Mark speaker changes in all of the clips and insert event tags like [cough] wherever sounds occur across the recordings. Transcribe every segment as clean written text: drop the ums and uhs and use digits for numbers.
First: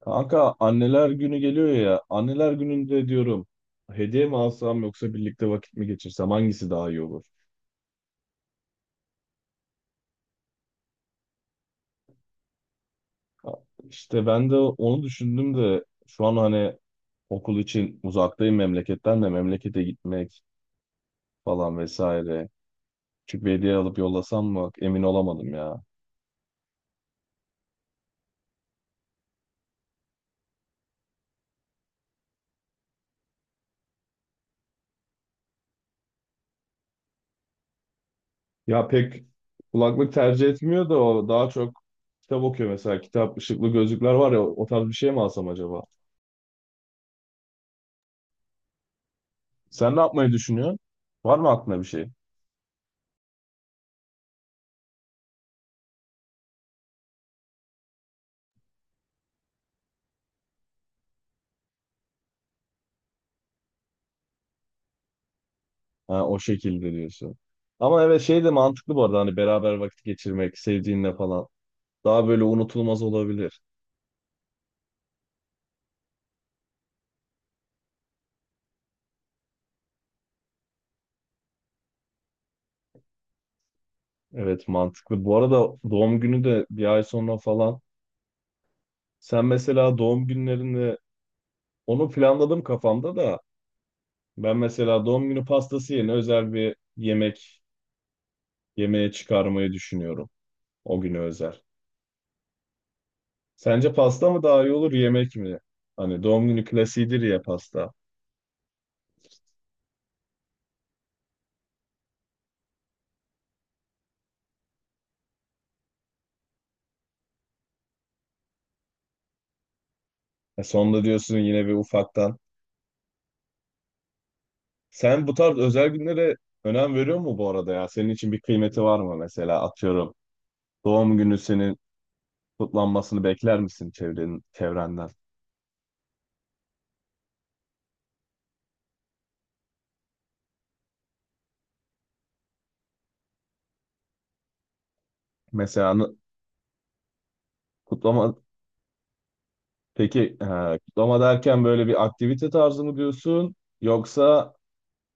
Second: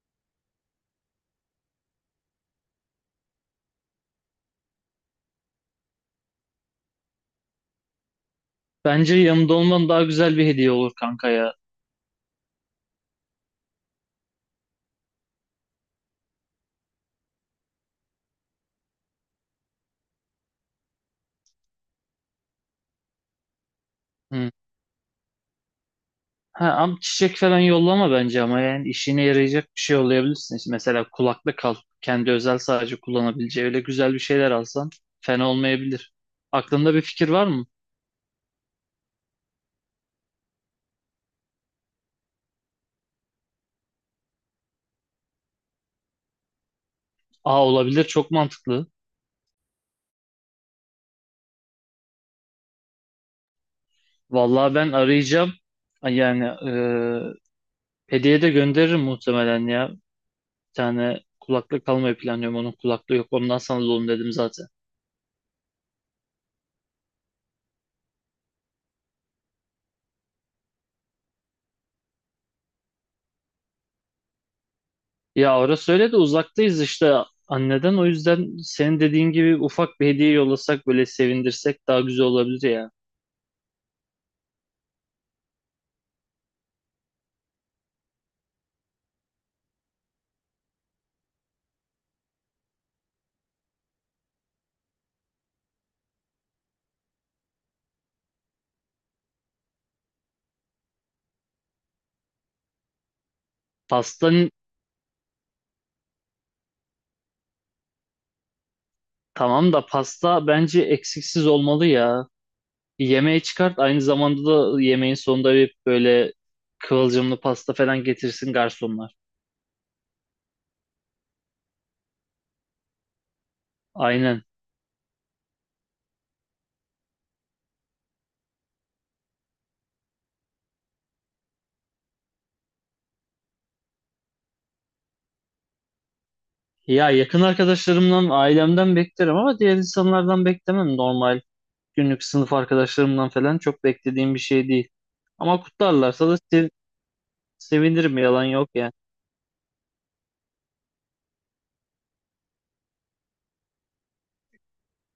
Speaker 1: Kanka anneler günü geliyor ya. Anneler gününde diyorum hediye mi alsam yoksa birlikte vakit mi geçirsem hangisi daha iyi olur?
Speaker 2: Bence yanımda olman daha güzel bir hediye olur kanka ya.
Speaker 1: Ha, İşte ben de onu düşündüm de şu an hani okul için uzaktayım memleketten de memlekete gitmek falan vesaire. Küçük bir hediye alıp yollasam
Speaker 2: Hı.
Speaker 1: mı emin olamadım ya.
Speaker 2: Ha, ama çiçek falan yollama bence ama yani işine yarayacak bir şey yollayabilirsin. İşte mesela kulaklık al. Kendi özel sadece kullanabileceği öyle güzel bir şeyler alsan fena olmayabilir. Aklında bir fikir var mı?
Speaker 1: Ya pek kulaklık tercih etmiyor da o daha çok kitap okuyor mesela. Kitap, ışıklı gözlükler var ya o tarz bir şey mi alsam acaba?
Speaker 2: Aa olabilir, çok mantıklı.
Speaker 1: Sen ne yapmayı düşünüyorsun? Var mı aklına bir şey?
Speaker 2: Vallahi ben arayacağım. Yani hediye de gönderirim muhtemelen ya. Bir tane kulaklık almayı planlıyorum. Onun kulaklığı yok. Ondan sana alalım dedim zaten.
Speaker 1: Ha, o şekilde diyorsun. Ama evet şey de mantıklı bu arada hani beraber vakit geçirmek sevdiğinle falan. Daha böyle unutulmaz olabilir.
Speaker 2: Ya orası öyle de uzaktayız işte anneden. O yüzden senin dediğin gibi ufak bir hediye yollasak, böyle sevindirsek daha güzel olabilir ya.
Speaker 1: Evet mantıklı. Bu arada doğum günü de bir ay sonra falan. Sen mesela doğum günlerini onu planladım kafamda da ben mesela doğum günü pastası yerine özel bir yemek yemeğe çıkarmayı düşünüyorum. O güne özel. Sence
Speaker 2: Pasta
Speaker 1: pasta mı daha iyi olur yemek mi? Hani doğum günü klasiğidir ya pasta.
Speaker 2: tamam da pasta bence eksiksiz olmalı ya. Bir yemeği çıkart, aynı zamanda da yemeğin sonunda bir böyle kıvılcımlı pasta falan getirsin garsonlar.
Speaker 1: E sonunda diyorsun yine bir ufaktan.
Speaker 2: Aynen.
Speaker 1: Sen bu tarz özel günlere önem veriyor mu bu arada ya? Senin için bir kıymeti var mı mesela atıyorum. Doğum günü senin kutlanmasını bekler misin çevrenin, çevrenden?
Speaker 2: Ya yakın arkadaşlarımdan, ailemden beklerim ama diğer insanlardan beklemem, normal. Günlük sınıf arkadaşlarımdan falan çok beklediğim bir şey değil. Ama
Speaker 1: Mesela
Speaker 2: kutlarlarsa da sevinirim,
Speaker 1: kutlama.
Speaker 2: yalan yok ya.
Speaker 1: Peki, kutlama derken böyle bir aktivite tarzı mı diyorsun? Yoksa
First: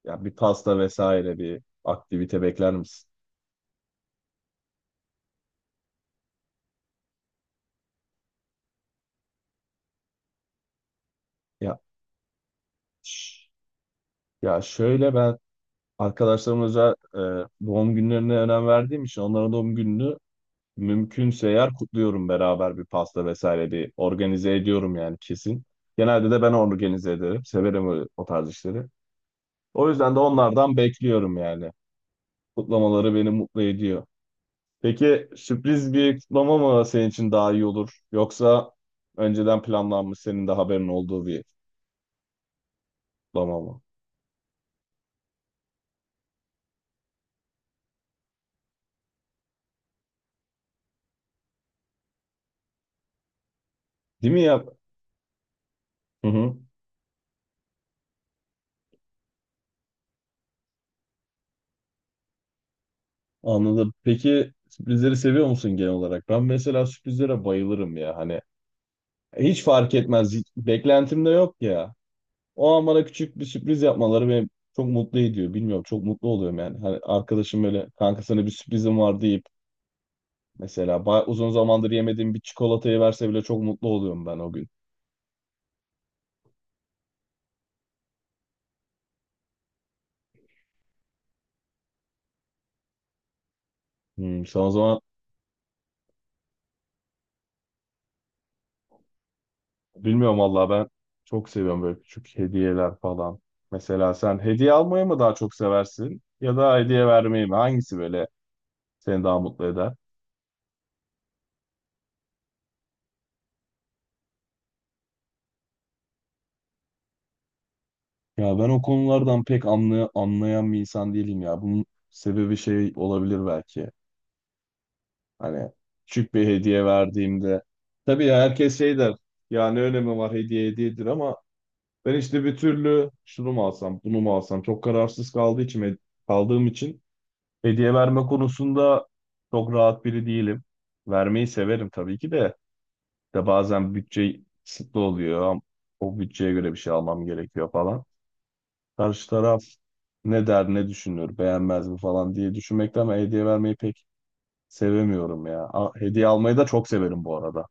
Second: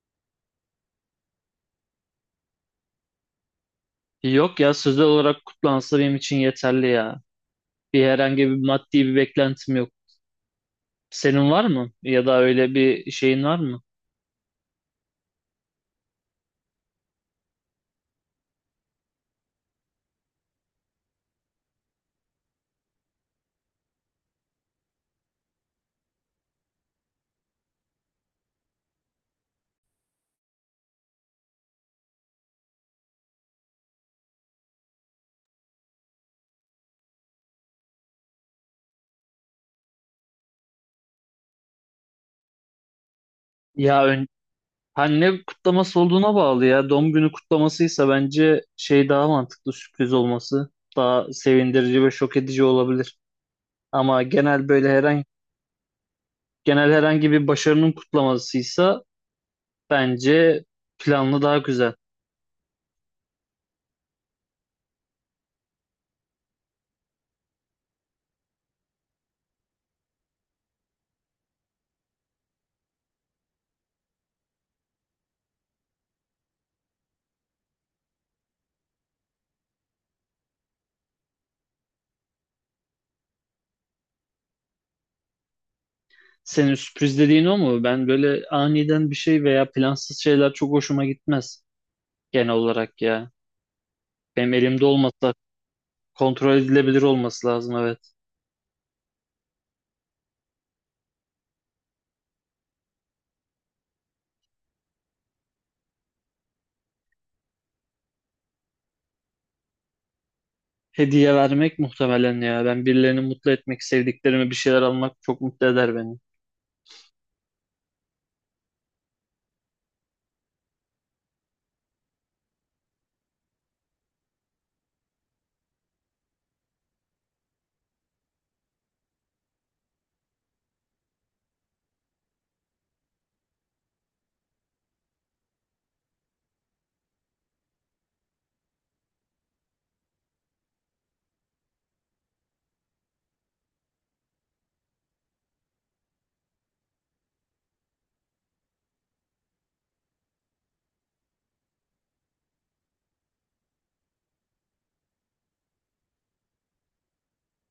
Speaker 1: ya bir pasta vesaire bir aktivite bekler misin?
Speaker 2: Yok ya, sözel olarak kutlansa benim için yeterli ya. Bir herhangi bir maddi bir beklentim yok. Senin var
Speaker 1: Ya
Speaker 2: mı? Ya da öyle bir şeyin
Speaker 1: ş-
Speaker 2: var mı?
Speaker 1: ya şöyle ben arkadaşlarım özel doğum günlerine önem verdiğim için onların doğum gününü mümkünse eğer kutluyorum beraber bir pasta vesaire bir organize ediyorum yani kesin. Genelde de ben organize ederim. Severim o tarz işleri. O yüzden de onlardan bekliyorum yani. Kutlamaları beni mutlu ediyor. Peki sürpriz bir kutlama mı senin için daha iyi olur? Yoksa önceden planlanmış senin de haberin olduğu bir kutlama mı?
Speaker 2: Ya ön... ha, ne kutlaması olduğuna bağlı ya. Doğum günü kutlamasıysa bence şey daha mantıklı, sürpriz olması. Daha sevindirici ve şok edici olabilir. Ama
Speaker 1: Değil mi ya?
Speaker 2: genel böyle herhangi
Speaker 1: Hı hı.
Speaker 2: genel herhangi bir başarının kutlamasıysa bence planlı daha güzel.
Speaker 1: Anladım. Peki sürprizleri seviyor musun genel olarak? Ben mesela sürprizlere bayılırım ya. Hani hiç fark etmez. Beklentim de yok ya. O an bana küçük bir sürpriz yapmaları beni çok mutlu ediyor. Bilmiyorum çok mutlu oluyorum yani. Hani arkadaşım böyle kanka sana bir sürprizim var deyip mesela uzun zamandır yemediğim bir çikolatayı verse bile çok mutlu oluyorum ben o gün.
Speaker 2: Senin sürpriz dediğin o mu? Ben böyle aniden bir şey veya plansız şeyler çok hoşuma gitmez genel olarak ya.
Speaker 1: Hmm,
Speaker 2: Benim
Speaker 1: sen o
Speaker 2: elimde
Speaker 1: zaman
Speaker 2: olmasa, kontrol edilebilir olması lazım, evet.
Speaker 1: bilmiyorum vallahi ben çok seviyorum böyle küçük hediyeler falan. Mesela sen hediye almayı mı daha çok seversin ya da hediye vermeyi mi? Hangisi böyle seni daha mutlu eder?
Speaker 2: Hediye vermek muhtemelen ya. Ben birilerini mutlu etmek, sevdiklerime bir şeyler almak çok mutlu eder beni.
Speaker 1: Ya ben o konulardan pek anlayan bir insan değilim ya. Bunun sebebi şey olabilir belki. Hani küçük bir hediye verdiğimde. Tabii ya herkes şey der. Ya ne önemi var hediye hediyedir ama ben işte bir türlü şunu mu alsam bunu mu alsam çok kararsız kaldığım için hediye verme konusunda çok rahat biri değilim. Vermeyi severim tabii ki de. De bazen bütçe kısıtlı oluyor. O bütçeye göre bir şey almam gerekiyor falan. Karşı taraf ne der ne düşünür beğenmez mi falan diye düşünmekten ben hediye vermeyi pek sevemiyorum ya. Hediye almayı da çok severim bu arada.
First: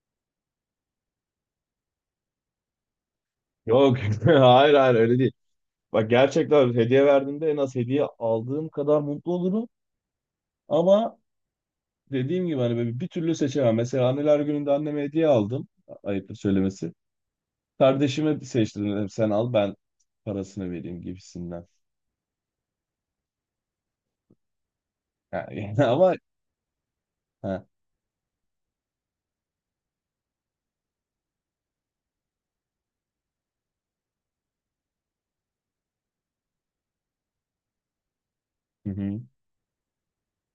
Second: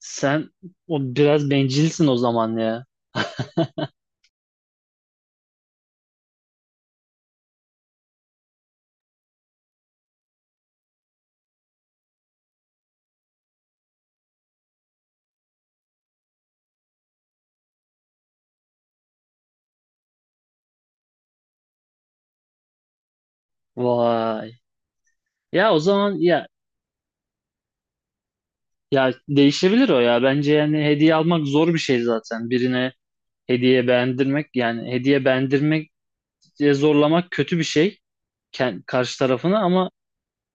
Speaker 2: Sen o biraz bencilsin o zaman ya. [laughs]
Speaker 1: Yok [laughs] hayır, hayır, öyle değil. Bak gerçekten hediye verdiğimde en az hediye aldığım kadar mutlu olurum. Ama dediğim gibi hani böyle bir türlü seçemem. Mesela anneler gününde anneme hediye aldım. Ayıptır söylemesi. Kardeşime seçtim dedim sen al ben parasını vereyim gibisinden.
Speaker 2: Vay.
Speaker 1: Ha, [laughs]
Speaker 2: Ya o
Speaker 1: yani, ama
Speaker 2: zaman ya,
Speaker 1: ha.
Speaker 2: ya değişebilir o ya. Bence yani hediye almak zor bir şey zaten. Birine hediye beğendirmek, yani hediye beğendirmek diye zorlamak kötü bir şey. Ken-
Speaker 1: Hı
Speaker 2: karşı
Speaker 1: hı.
Speaker 2: tarafını ama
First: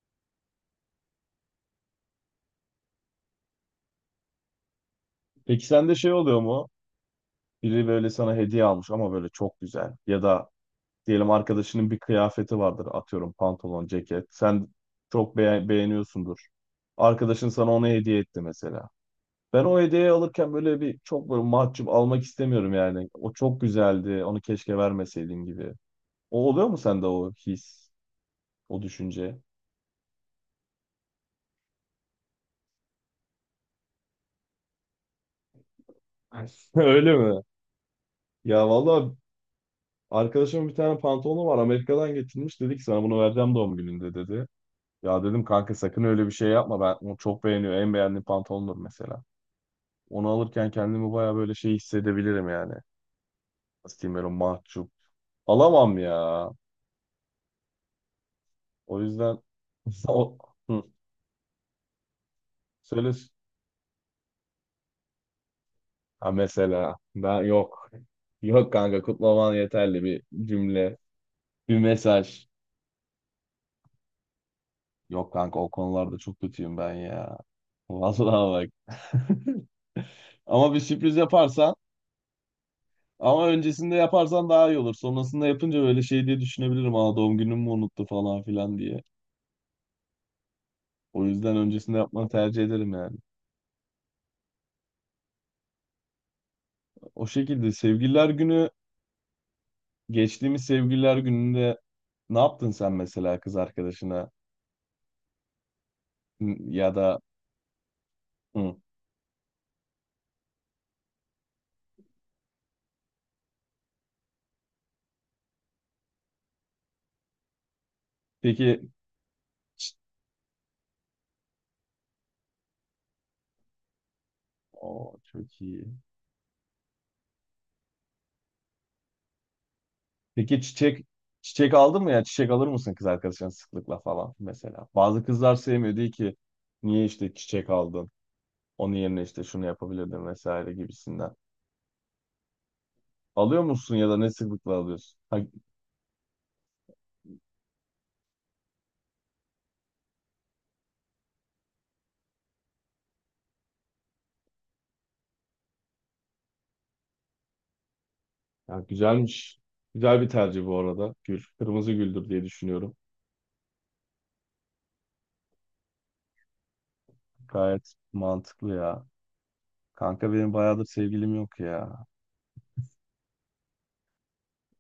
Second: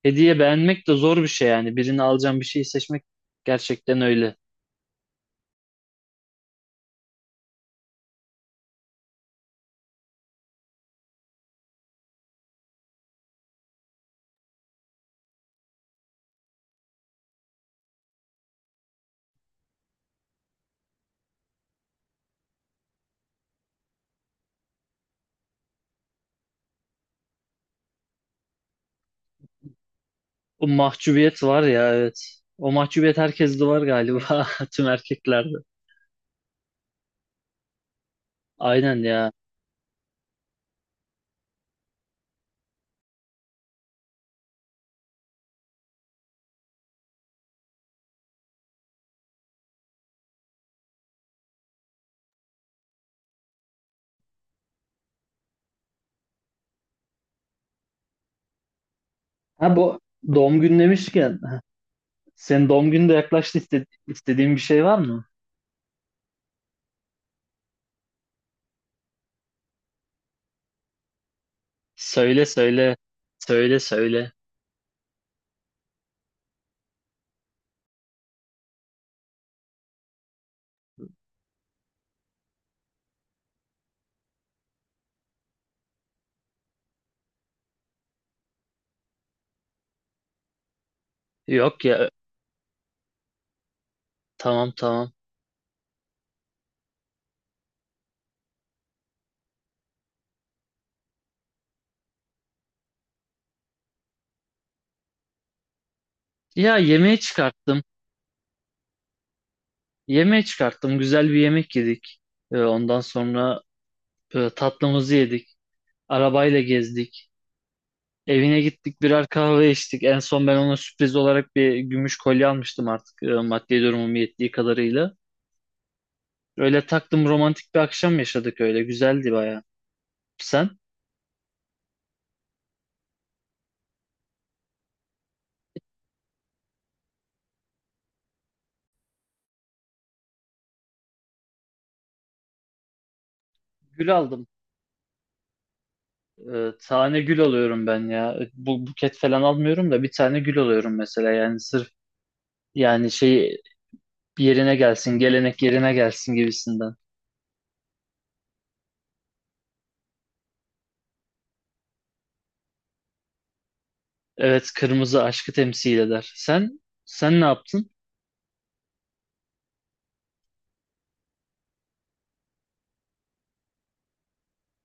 Speaker 2: hediye beğenmek de zor bir şey yani. Birini alacağım bir şeyi seçmek gerçekten öyle.
Speaker 1: Peki sende şey oluyor mu? Biri böyle sana hediye almış ama böyle çok güzel. Ya da diyelim arkadaşının bir kıyafeti vardır atıyorum pantolon, ceket. Sen çok beğeniyorsundur. Arkadaşın sana onu hediye etti mesela. Ben o hediyeyi alırken böyle bir çok böyle mahcup almak istemiyorum yani. O çok güzeldi, onu keşke vermeseydin gibi. O oluyor mu sende o his, o düşünce?
Speaker 2: O mahcubiyet var ya, evet. O mahcubiyet herkeste var galiba, [laughs] tüm erkeklerde.
Speaker 1: [laughs] Öyle mi? Ya
Speaker 2: Aynen
Speaker 1: valla
Speaker 2: ya.
Speaker 1: arkadaşımın bir tane pantolonu var, Amerika'dan getirmiş. Dedi ki sana bunu vereceğim doğum gününde dedi. Ya dedim kanka sakın öyle bir şey yapma, ben onu çok beğeniyor. En beğendiğim pantolondur mesela. Onu alırken kendimi baya böyle şey hissedebilirim yani. Nasıl diyeyim, böyle mahcup. Alamam ya. O yüzden
Speaker 2: Ha bu
Speaker 1: [laughs] o...
Speaker 2: doğum günü
Speaker 1: Hı.
Speaker 2: demişken heh, senin doğum günü de
Speaker 1: Söyle.
Speaker 2: yaklaştı. İste- istediğin bir şey var mı?
Speaker 1: Ha, mesela ben yok. Yok kanka, kutlaman yeterli. Bir cümle, bir
Speaker 2: Söyle
Speaker 1: mesaj.
Speaker 2: söyle. Söyle söyle.
Speaker 1: Yok kanka, o konularda çok kötüyüm ben ya. Vallahi bak. [laughs] Ama bir sürpriz yaparsan, ama öncesinde yaparsan daha iyi olur. Sonrasında yapınca böyle şey diye düşünebilirim. Aa, doğum günümü mü unuttu falan filan diye. O yüzden
Speaker 2: Yok
Speaker 1: öncesinde
Speaker 2: ya,
Speaker 1: yapmanı tercih ederim yani.
Speaker 2: tamam tamam.
Speaker 1: O şekilde sevgililer günü geçtiğimiz sevgililer gününde ne yaptın sen mesela kız arkadaşına? Hı,
Speaker 2: Ya
Speaker 1: ya
Speaker 2: yemeğe
Speaker 1: da
Speaker 2: çıkarttım.
Speaker 1: hı.
Speaker 2: Yemeğe çıkarttım. Güzel bir yemek yedik. Ondan sonra tatlımızı yedik. Arabayla gezdik. Evine
Speaker 1: Peki
Speaker 2: gittik, birer kahve
Speaker 1: çi-
Speaker 2: içtik. En son ben ona sürpriz olarak bir gümüş kolye almıştım artık, maddi durumum yettiği kadarıyla.
Speaker 1: Oo, çok iyi.
Speaker 2: Öyle taktım, romantik bir akşam yaşadık öyle. Güzeldi baya.
Speaker 1: Peki
Speaker 2: Sen?
Speaker 1: çiçek aldın mı, ya çiçek alır mısın kız arkadaşına sıklıkla falan mesela? Bazı kızlar sevmiyor, diyor ki niye işte çiçek aldın, onun yerine işte şunu yapabilirdin vesaire gibisinden. Alıyor musun ya
Speaker 2: Gül
Speaker 1: da ne
Speaker 2: aldım.
Speaker 1: sıklıkla alıyorsun? Ha,
Speaker 2: E, tane gül alıyorum ben ya. E, bu buket falan almıyorum da bir tane gül alıyorum mesela. Yani sırf yani şey yerine gelsin, gelenek yerine gelsin gibisinden.
Speaker 1: ya güzelmiş. Güzel bir tercih bu arada. Gül. Kırmızı güldür diye düşünüyorum.
Speaker 2: Evet, kırmızı aşkı temsil eder. Sen ne yaptın?
Speaker 1: Gayet mantıklı ya. Kanka benim bayağıdır sevgilim yok ya.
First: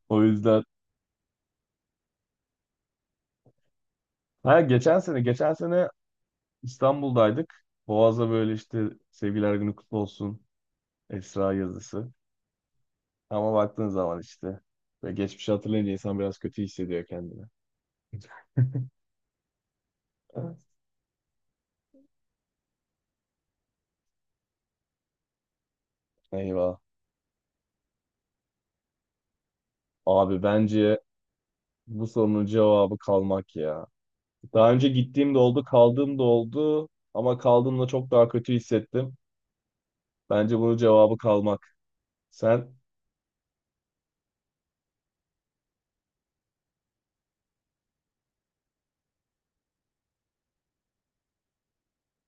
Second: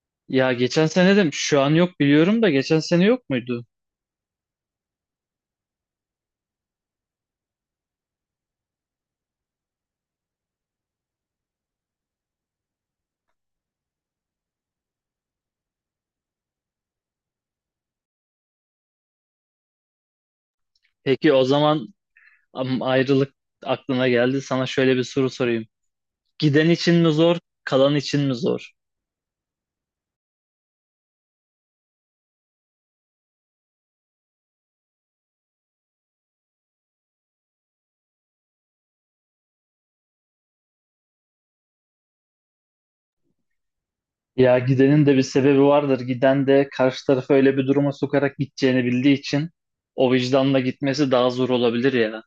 Speaker 1: O
Speaker 2: Ya
Speaker 1: yüzden
Speaker 2: geçen sene de şu an yok biliyorum da geçen sene yok muydu?
Speaker 1: ha, geçen sene İstanbul'daydık. Boğaz'da böyle işte sevgiler günü kutlu olsun Esra yazısı. Ama baktığın zaman işte ve geçmişi hatırlayınca insan biraz kötü hissediyor kendini. [laughs] Evet.
Speaker 2: Peki o zaman am- ayrılık aklına geldi. Sana şöyle bir soru sorayım. Giden
Speaker 1: Eyvah.
Speaker 2: için mi zor, kalan için mi zor?
Speaker 1: Abi bence bu sorunun cevabı kalmak ya. Daha önce gittiğim de oldu, kaldığım da oldu, ama kaldığımda çok daha kötü hissettim. Bence bunun cevabı kalmak. Sen
Speaker 2: Ya gidenin de bir sebebi vardır. Giden de karşı tarafı öyle bir duruma sokarak gideceğini bildiği için o vicdanla gitmesi daha zor olabilir ya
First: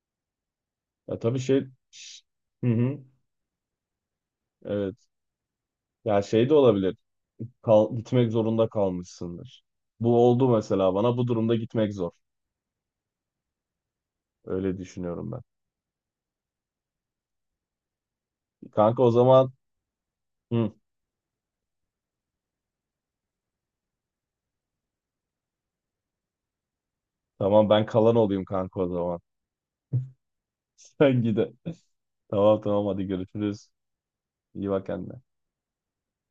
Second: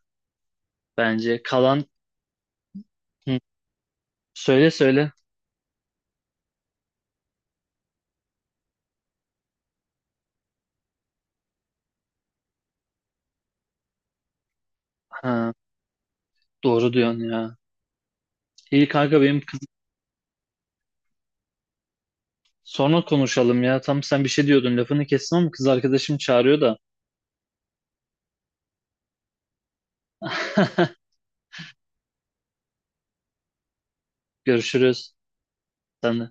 Speaker 1: ya tabii
Speaker 2: bence.
Speaker 1: şey
Speaker 2: Kalan.
Speaker 1: Hı hı.
Speaker 2: Hı. Söyle
Speaker 1: Evet.
Speaker 2: söyle.
Speaker 1: Ya şey de olabilir. Gitmek zorunda kalmışsındır. Bu oldu mesela bana. Bu durumda gitmek zor. Öyle düşünüyorum ben.
Speaker 2: Ha, doğru diyorsun ya. İyi
Speaker 1: Kanka o
Speaker 2: kanka, benim
Speaker 1: zaman,
Speaker 2: kız
Speaker 1: hı,
Speaker 2: sonra konuşalım ya. Tam sen bir şey diyordun lafını kestim ama kız arkadaşım çağırıyor da.
Speaker 1: tamam, ben kalan olayım kanka o zaman. [laughs]
Speaker 2: [laughs]
Speaker 1: Sen gide. Tamam, tamam, hadi görüşürüz. İyi bak
Speaker 2: Görüşürüz.
Speaker 1: kendine.
Speaker 2: Sen de.